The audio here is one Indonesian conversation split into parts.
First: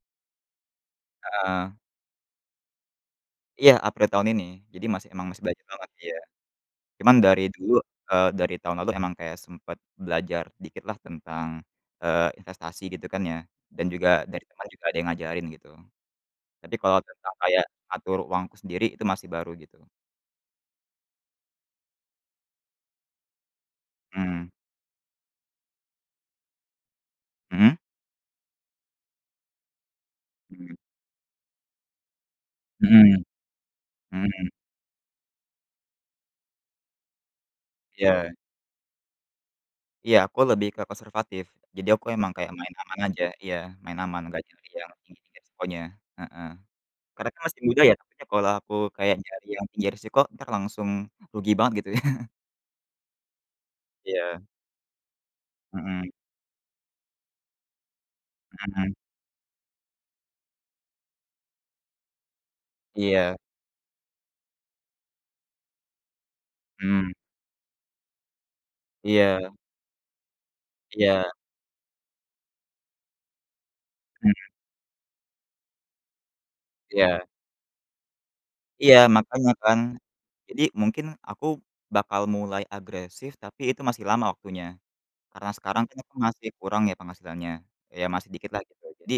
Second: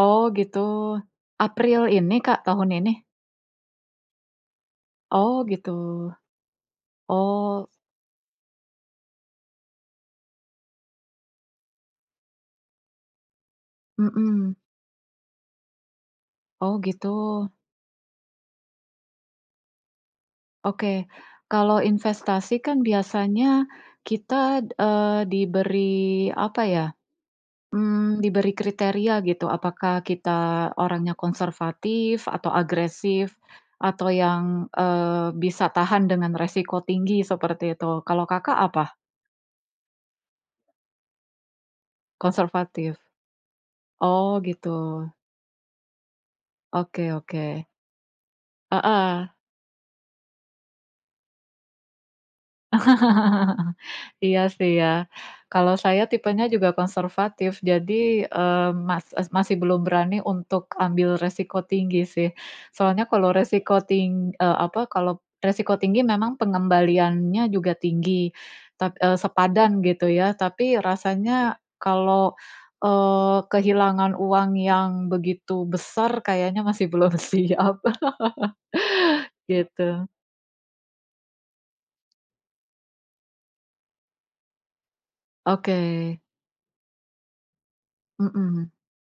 Oh gitu Heeh. April ini, Kak? Tahun ini? Iya April tahun ini jadi masih emang Oh masih belajar gitu, banget iya, cuman dari oh. dulu, eee, dari tahun lalu emang kayak sempet belajar dikitlah tentang, eee, investasi gitu kan ya dan juga dari Mhm. temen juga ada yang ngajarin gitu, tapi Oh kalau tentang gitu. kayak atur uangku sendiri itu masih baru gitu. Oke kalau investasi kan biasanya Mmm. kita, eee, diberi apa ya, Mhm. mmm, diberi kriteria gitu apakah kita Mhm. orangnya konservatif atau Mhm, agresif, atau mhm. yang, eee, bisa tahan dengan resiko tinggi seperti itu kalau, Iya. Kakak, apa? Iya aku lebih ke konservatif jadi aku emang kayak main Konservatif. aman aja iya main aman Oh nggak nyari gitu. yang tinggi-tinggi resikonya, heeh, Oke karena kan masih oke. muda ya takutnya kalau aku kayak Heeh. nyari yang tinggi resiko entar langsung rugi banget gitu ya. Iya Iya. sih ya, kalau saya Mhm. tipenya juga konservatif jadi, eee, Mhm. mas es masih belum berani untuk ambil resiko tinggi sih, soalnya kalau Iya. resiko ting eee, apa kalau resiko tinggi memang Mmm. pengembaliannya juga tinggi, tap eee, Iya. sepadan gitu ya tapi Iya. rasanya kalau, eee, kehilangan Mmm. uang yang begitu besar kayaknya masih belum Iya. siap Iya makanya kan, gitu. jadi mungkin aku bakal mulai agresif tapi itu masih lama waktunya, karena sekarang kan aku Oke. masih kurang ya penghasilannya iya masih dikitlah Mhm. gitu jadi,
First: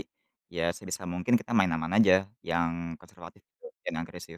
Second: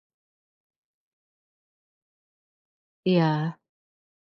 ya sebisa mungkin kita main aman aja yang konservatif Iya. bukan yang agresif.